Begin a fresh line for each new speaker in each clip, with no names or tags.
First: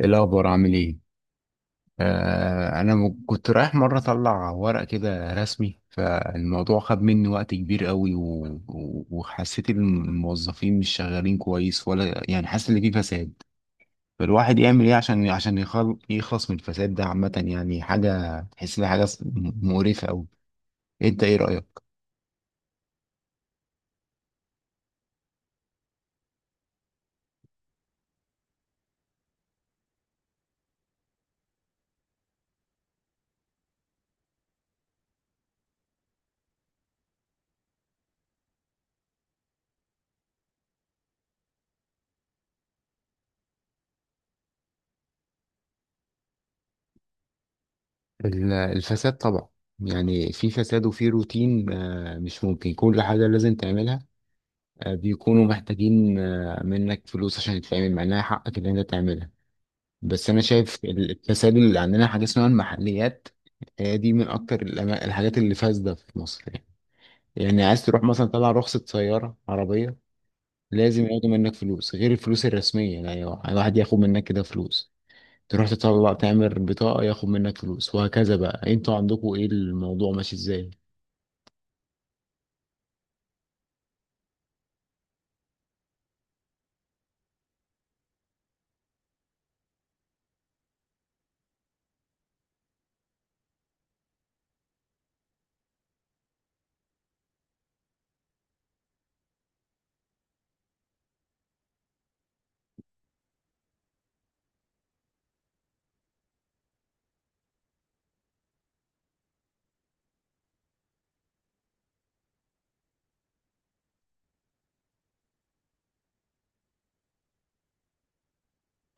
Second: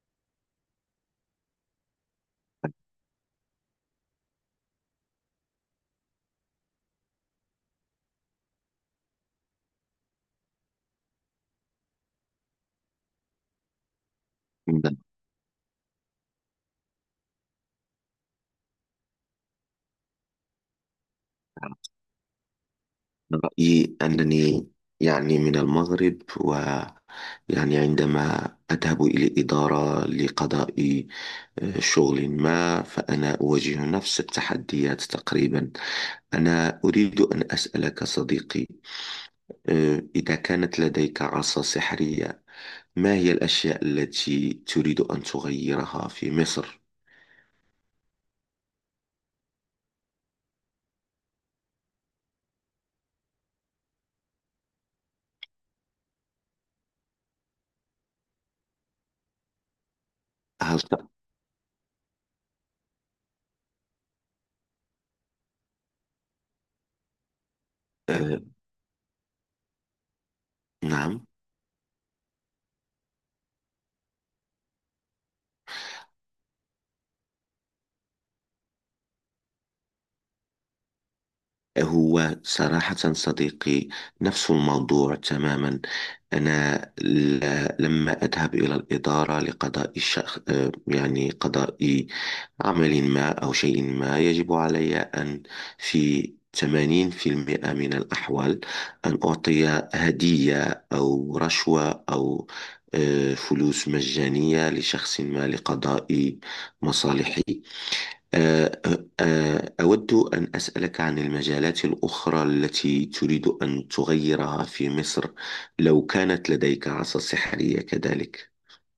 ايه الاخبار؟ عامل ايه؟ انا كنت رايح مره اطلع ورق كده رسمي، فالموضوع خد مني وقت كبير قوي و... و... وحسيت ان الموظفين مش شغالين كويس، ولا يعني حاسس ان في فساد. فالواحد يعمل ايه
من
عشان يخلص من الفساد ده عامه، يعني حاجه تحس انها حاجه مقرفه قوي. انت ايه رايك؟
رأيي أنني يعني من المغرب. ويعني عندما أذهب إلى إدارة لقضاء شغل ما، فأنا أواجه نفس التحديات تقريبا. أنا أريد أن أسألك صديقي، إذا كانت لديك عصا سحرية، ما هي الأشياء التي تريد أن تغيرها في مصر؟
الفساد طبعا. يعني في فساد وفي روتين، مش ممكن كل حاجه لازم تعملها. بيكونوا محتاجين منك فلوس عشان يتعمل، مع انها حقك اللي انت تعملها. بس انا شايف
هل ت...
التسلل اللي عندنا حاجه اسمها المحليات. هي دي من اكتر الحاجات اللي فاسده في مصر يعني. يعني عايز تروح مثلا
آه،
طلع رخصه سياره عربيه، لازم
نعم.
ياخدوا منك فلوس غير الفلوس الرسميه، يعني الواحد ياخد منك كده فلوس. تروح تطلع تعمل بطاقه ياخد منك فلوس، وهكذا بقى. انتوا عندكم ايه، الموضوع ماشي ازاي؟
هو صراحة صديقي، نفس الموضوع تماما. أنا لما أذهب إلى الإدارة لقضاء الشخ... آه، يعني قضاء عمل ما أو شيء ما يجب علي أن، في 80% من الأحوال، أن أعطي هدية أو رشوة أو فلوس مجانية لشخص ما لقضاء مصالحي. آه، أود أن أسألك عن المجالات الأخرى التي تريد أن تغيرها في مصر لو كانت لديك عصا سحرية كذلك.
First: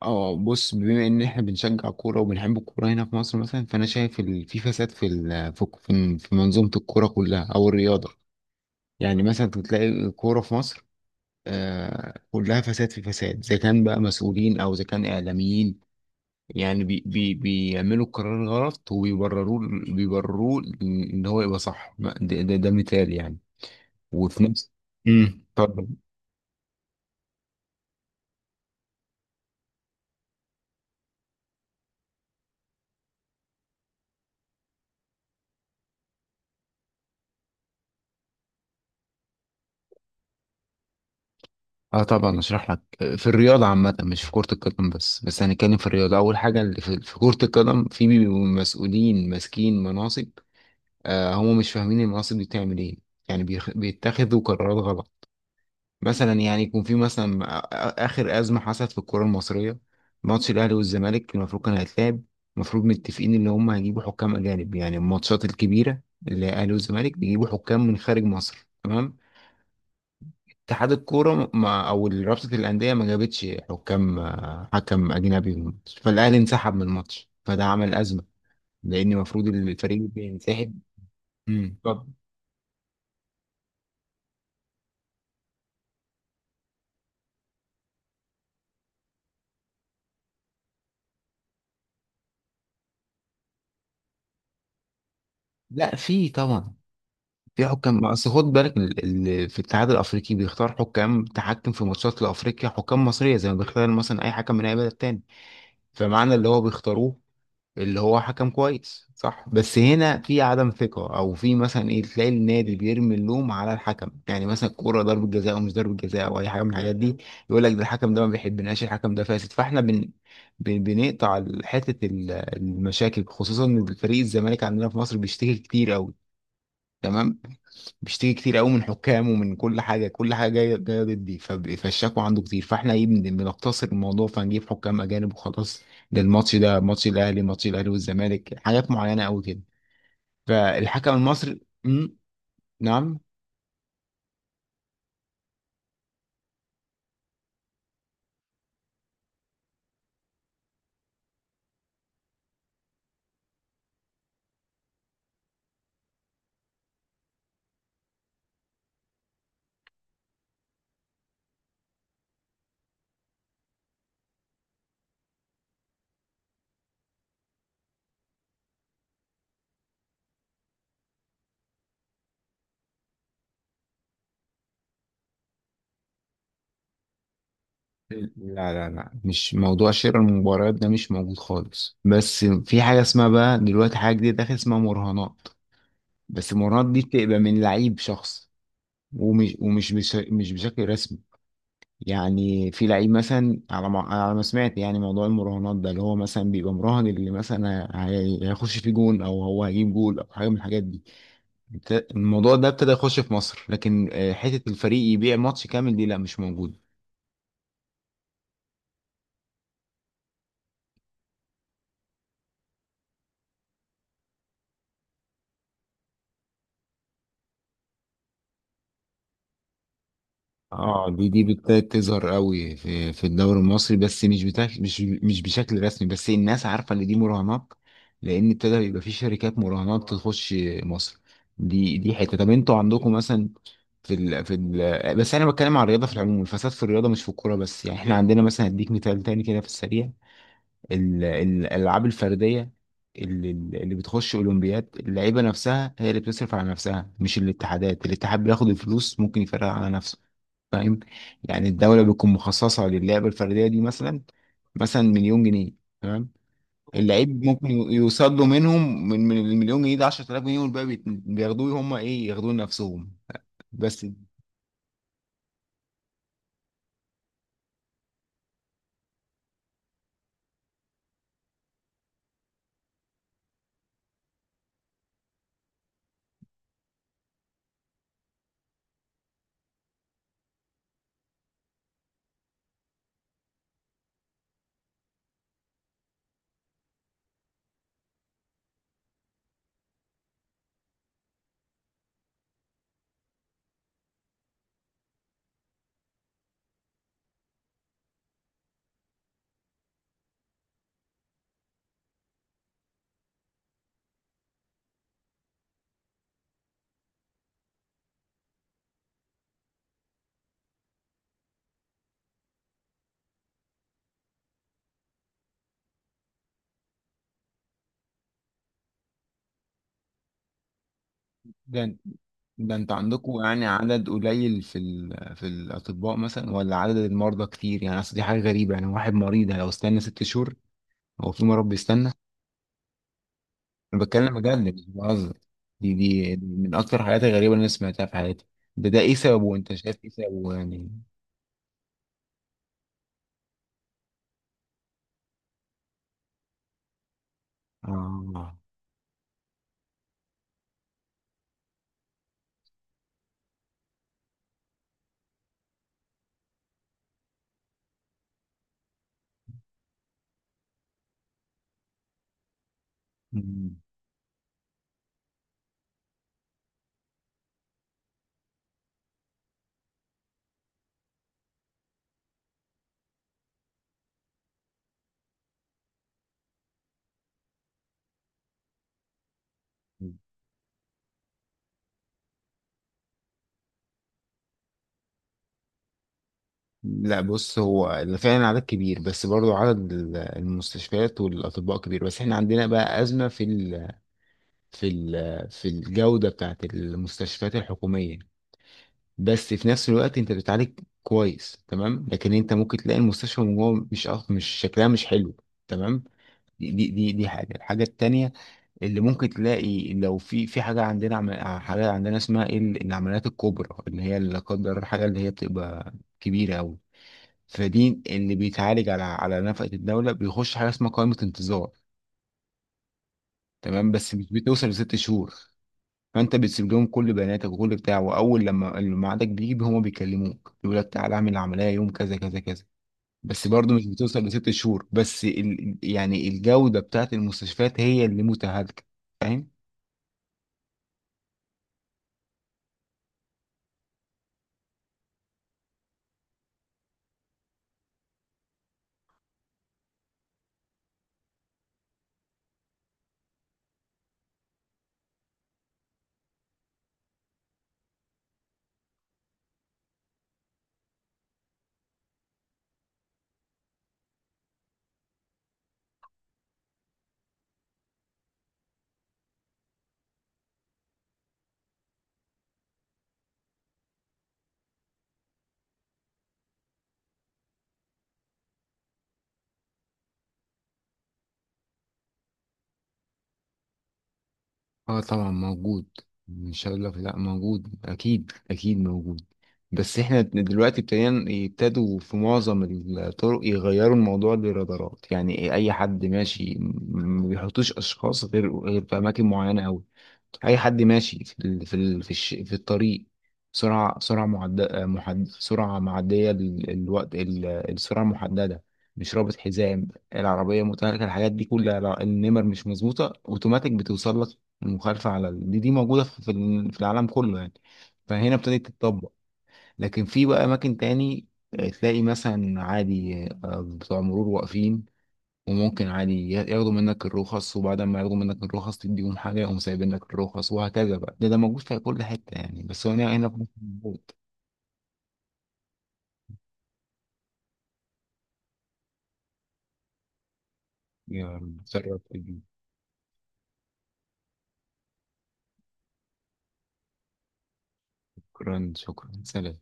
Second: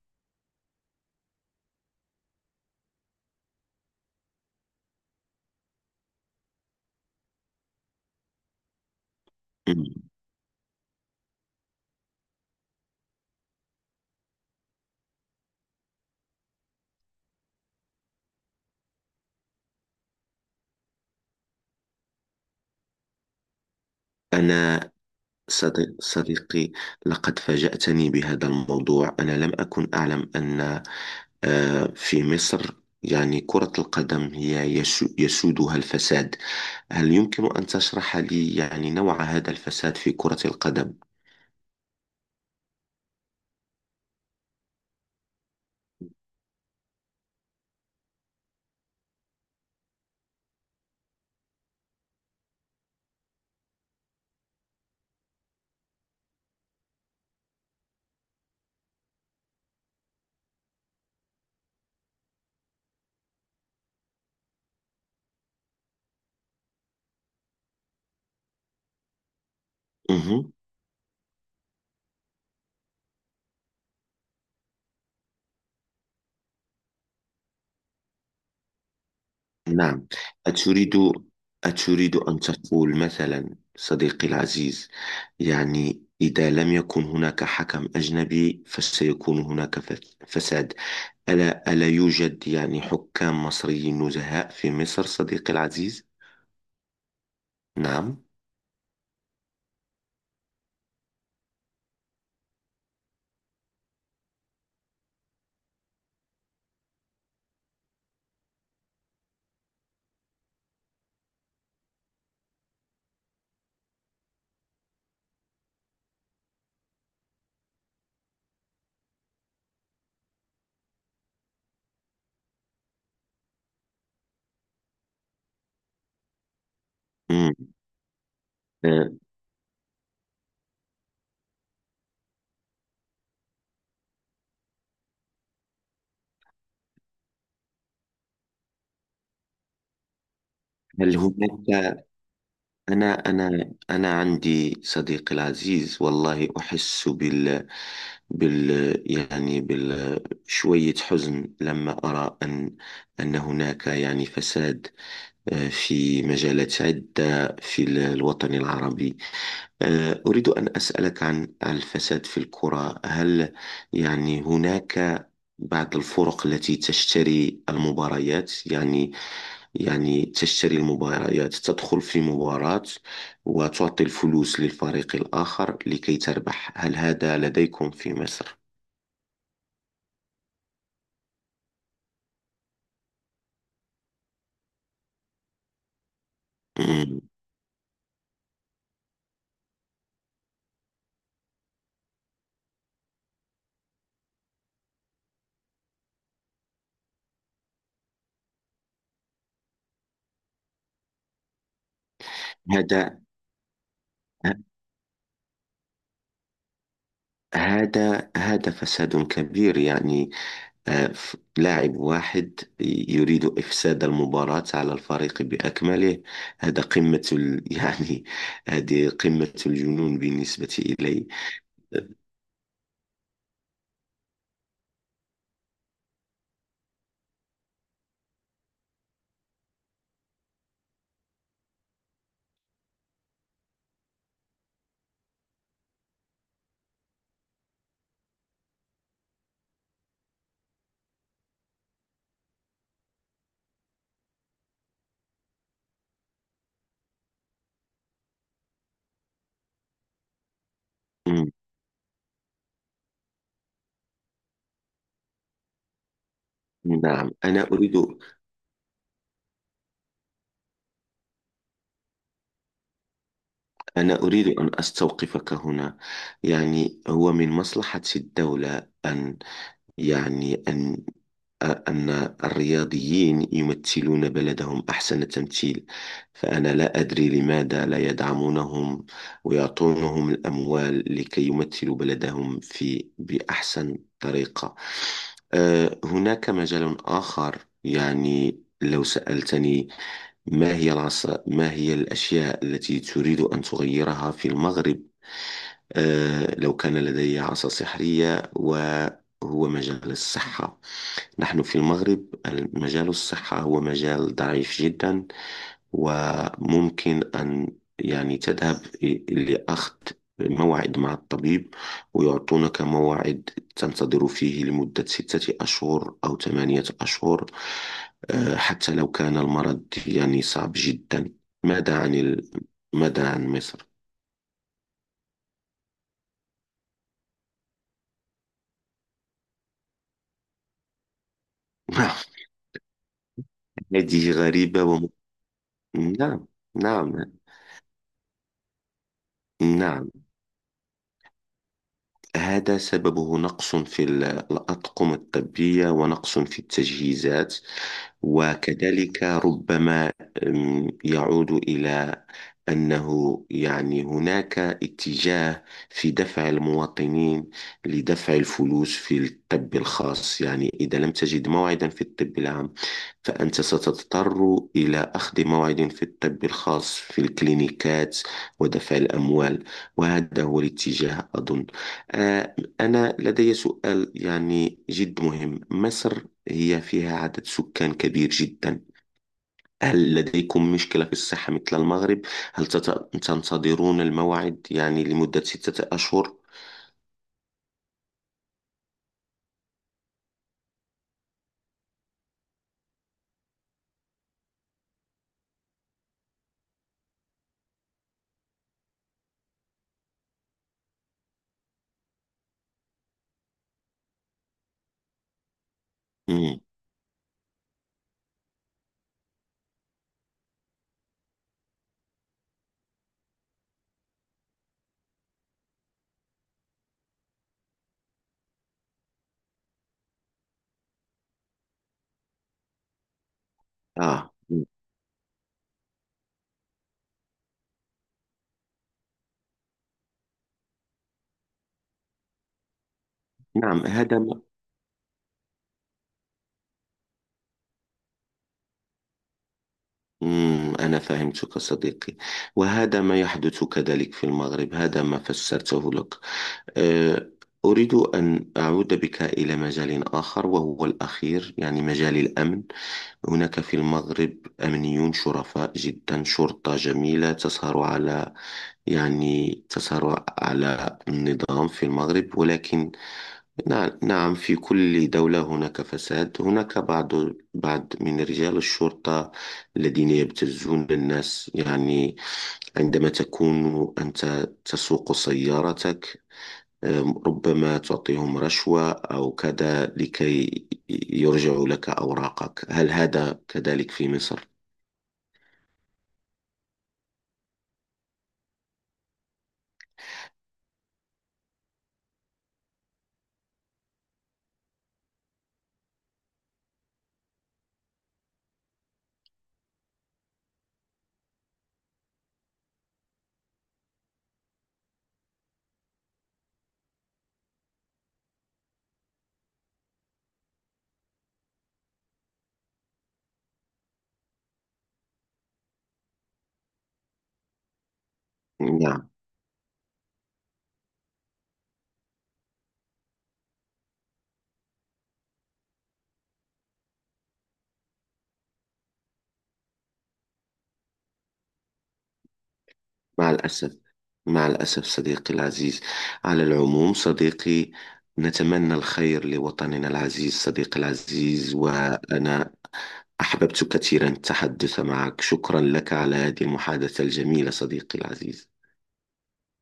اه، بص، بما ان احنا بنشجع كوره وبنحب الكوره هنا في مصر مثلا، فانا شايف في فساد في ال- في في في منظومه الكوره كلها او الرياضه. يعني مثلا
مم.
تلاقي الكوره في مصر كلها فساد في فساد، اذا كان بقى مسؤولين او اذا كان اعلاميين. يعني بي بي بيعملوا القرار غلط وبيبرروه. بيبرروه ان هو يبقى صح. ده مثال يعني. وفي نفس...
أنا
اتفضل.
صديقي، لقد فاجأتني بهذا الموضوع. أنا لم أكن أعلم أن في مصر يعني كرة القدم هي يسودها الفساد. هل يمكن أن تشرح لي يعني نوع هذا الفساد في كرة القدم؟
اه طبعا، اشرح لك. في الرياضه عامه، مش في كره القدم بس، هنتكلم في الرياضه. اول حاجه اللي في كره القدم، في بيبقوا مسؤولين ماسكين مناصب، هم مش فاهمين المناصب دي بتعمل ايه، يعني بيتخذوا قرارات غلط. مثلا يعني يكون في مثلا، اخر ازمه حصلت في الكره المصريه، ماتش الاهلي والزمالك، المفروض كان هيتلعب. المفروض متفقين ان هم هيجيبوا حكام اجانب، يعني الماتشات الكبيره، اللي هي الاهلي والزمالك، بيجيبوا حكام من خارج مصر، تمام.
مهم.
اتحاد الكورة ما، أو رابطة الأندية ما جابتش حكام، حكم أجنبي في الماتش، فالأهلي انسحب من الماتش، فده عمل أزمة، لأن المفروض الفريق
نعم.
اللي بينسحب...
أتريد
طب.
أتريد أن تقول مثلا صديقي العزيز، يعني إذا لم يكن هناك حكم أجنبي فسيكون هناك فساد. ألا يوجد يعني حكام مصريين نزهاء في مصر صديقي
لا،
العزيز؟
في طبعا. في حكام،
نعم.
أصل خد بالك، في الاتحاد الأفريقي بيختار حكام تحكم في ماتشات لأفريقيا، حكام مصرية، زي ما بيختار مثلا أي حكم من أي بلد تاني. فمعنى اللي هو بيختاروه اللي هو حكم كويس، صح؟ بس هنا في عدم ثقة، او في مثلا ايه، تلاقي النادي بيرمي اللوم على الحكم، يعني مثلا الكورة ضربة جزاء او مش ضربة جزاء او اي حاجة من الحاجات دي. يقول لك ده الحكم ده ما بيحبناش، الحكم ده فاسد. فاحنا بنقطع حتة المشاكل، خصوصا ان فريق الزمالك عندنا في مصر بيشتكي كتير قوي، تمام.
مم.
بيشتكي كتير قوي من
آه،
حكام ومن كل حاجه، كل حاجه جايه جايه ضدي، فالشكوى عنده كتير. فاحنا ايه، بنقتصر الموضوع فنجيب حكام اجانب وخلاص. ده الماتش، ده ماتش الاهلي ماتش الاهلي والزمالك، حاجات معينه قوي كده. فالحكم
هل
المصري
هناك، أنا
نعم.
أنا أنا عندي صديقي العزيز، والله أحس بال بال شوية حزن لما أرى أن هناك يعني فساد في مجالات عدة في الوطن العربي. أريد أن أسألك عن الفساد في الكرة، هل يعني هناك بعض الفرق التي تشتري المباريات، يعني تشتري المباريات، تدخل في مباراة وتعطي الفلوس للفريق الآخر لكي تربح. هل هذا لديكم في
لا،
مصر؟
لا، لا، مش موضوع شراء المباريات ده، مش موجود خالص. بس في حاجه اسمها بقى دلوقتي، حاجه جديده داخل اسمها مراهنات. بس المراهنات دي
آه،
بتبقى من لعيب شخص، ومش مش بشكل رسمي. يعني في لعيب مثلا، على ما سمعت، يعني موضوع المراهنات ده، اللي هو مثلا بيبقى مراهن اللي مثلا هيخش في جون، او هو هيجيب جول، او حاجه من الحاجات دي. الموضوع ده ابتدى يخش
هذا
في مصر، لكن حته الفريق يبيع ماتش كامل، دي لا، مش موجوده.
هذا فساد كبير، يعني لاعب واحد يريد إفساد المباراة على الفريق بأكمله. هذا قمة يعني هذه قمة الجنون بالنسبة
اه،
إلي.
دي ابتدت تظهر قوي في الدوري المصري، بس مش بتاك، مش بشكل رسمي، بس الناس عارفه ان دي مراهنات. لان ابتدى يبقى في شركات مراهنات تخش مصر. دي حته. طب انتوا عندكم مثلا بس انا بتكلم على الرياضه في العموم، الفساد في الرياضه مش في الكوره بس، يعني احنا عندنا مثلا هديك مثال تاني كده في السريع. الالعاب الفرديه اللي بتخش اولمبياد، اللعيبه نفسها هي اللي بتصرف على نفسها، مش الاتحادات. الاتحاد بياخد الفلوس ممكن يفرقها على نفسه، فاهم؟
مم،
يعني الدوله بتكون مخصصه للعبه الفرديه دي مثلا، مثلا 1,000,000 جنيه، تمام.
نعم.
اللعيب
أنا
ممكن
أريد
يوصل له منهم، من ال1,000,000 جنيه ده، 10,000 جنيه، والباقي بياخدوه هم ايه، ياخدوه لنفسهم بس.
أنا أريد أن أستوقفك هنا. يعني هو من مصلحة الدولة أن يعني أن الرياضيين يمثلون بلدهم أحسن تمثيل. فأنا لا أدري لماذا لا يدعمونهم ويعطونهم الأموال لكي يمثلوا بلدهم بأحسن طريقة. هناك مجال آخر، يعني لو سألتني، ما هي الأشياء التي تريد أن تغيرها في المغرب لو كان لدي عصا سحرية، وهو مجال الصحة. نحن في المغرب مجال الصحة هو مجال ضعيف جدا، وممكن أن يعني تذهب لأخذ موعد مع الطبيب، ويعطونك موعد تنتظر فيه لمدة ستة أشهر أو ثمانية أشهر، حتى لو كان المرض يعني صعب جدا.
ده
ماذا عن ال...
ده انت
ماذا
عندكم،
عن
يعني
مصر؟
عدد قليل في الاطباء مثلا، ولا عدد المرضى كتير؟ يعني اصل دي حاجه غريبه، يعني واحد مريض لو استنى 6 شهور؟ هو في مرض بيستنى؟ انا
هذه
بتكلم بجد، مش
غريبة.
بهزر. دي
نعم،
من اكتر
نعم،
الحاجات الغريبه اللي انا سمعتها في حياتي. ده ايه سببه؟ انت شايف ايه
نعم.
سببه يعني؟
هذا سببه نقص في الأطقم الطبية ونقص في التجهيزات،
اه.
وكذلك ربما يعود إلى أنه يعني هناك اتجاه في دفع المواطنين لدفع الفلوس في الطب الخاص. يعني إذا لم تجد موعدا في الطب العام فأنت
مم.
ستضطر إلى أخذ موعد في الطب الخاص في الكلينيكات ودفع الأموال. وهذا هو الاتجاه أظن. آه، أنا لدي سؤال يعني جد مهم. مصر هي فيها عدد سكان كبير جدا، هل لديكم مشكلة في الصحة مثل المغرب؟ هل تنتظرون الموعد يعني لمدة ستة أشهر؟
لا، بص، هو فعلا عدد كبير، بس برضو عدد المستشفيات والاطباء كبير، بس احنا عندنا بقى ازمه في في الجودة بتاعت المستشفيات الحكومية. بس في نفس الوقت انت بتعالج كويس، تمام، لكن انت ممكن تلاقي المستشفى من جوه مش، مش شكلها مش حلو، تمام.
مم.
دي الحاجة التانية اللي ممكن تلاقي. لو في حاجة عندنا، حاجة عندنا اسمها ايه، العمليات الكبرى، اللي هي لا قدر الله، حاجة اللي هي بتبقى كبيرة أوي، فدي اللي بيتعالج على نفقة الدولة. بيخش حاجة اسمها قائمة انتظار، تمام. بس مش
آه، مم.
بتوصل لست شهور. فانت بتسيب لهم كل بياناتك وكل بتاع، واول لما الميعادك بيجي هما بيكلموك، يقول لك تعالى اعمل العمليه يوم كذا كذا كذا. بس برضه مش
نعم، هذا
بتوصل
ما...
لست شهور، بس يعني الجوده بتاعت المستشفيات هي اللي متهالكه، فاهم.
مم. أنا فهمتك صديقي. وهذا ما يحدث كذلك في المغرب، هذا ما فسرته لك. آه، أريد أن أعود بك إلى مجال آخر وهو الأخير، يعني مجال الأمن. هناك في المغرب أمنيون شرفاء جدا، شرطة جميلة تسهر على، يعني تسهر على النظام في المغرب، ولكن نعم، في كل دولة هناك فساد. هناك بعض، بعض من رجال الشرطة الذين يبتزون الناس، يعني عندما تكون أنت تسوق سيارتك ربما تعطيهم رشوة أو كذا لكي يرجعوا لك أوراقك. هل هذا كذلك في مصر؟
اه طبعا موجود. ان شاء الله لا، موجود، اكيد اكيد موجود. بس احنا دلوقتي ابتدينا يبتدوا في معظم الطرق يغيروا الموضوع للرادارات. يعني اي حد ماشي، ما بيحطوش اشخاص غير، في اماكن معينه قوي. اي حد ماشي في ال... في ال... في, الش... في الطريق، سرعه معديه الوقت، السرعه المحدده، مش رابط حزام، العربيه متهالكه، الحاجات دي كلها، لا، النمر مش مظبوطه، اوتوماتيك بتوصل لك المخالفه على دي، موجوده في في العالم كله يعني، فهنا ابتدت
نعم.
تتطبق. لكن في بقى اماكن تاني، تلاقي مثلا عادي بتوع مرور واقفين، وممكن عادي ياخدوا منك الرخص، وبعد ما ياخدوا منك الرخص تديهم حاجة، يقوم سايبين لك الرخص، وهكذا بقى. ده موجود في كل حتة يعني، بس هو هنا
مع
في مصر
الأسف،
موجود.
مع الأسف صديقي العزيز. على العموم صديقي، نتمنى الخير لوطننا العزيز صديقي
يا
العزيز.
متشرف بيك.
وأنا أحببت كثيرا التحدث معك. شكرا لك على هذه المحادثة الجميلة صديقي العزيز.
شكرا، شكرا، سلام.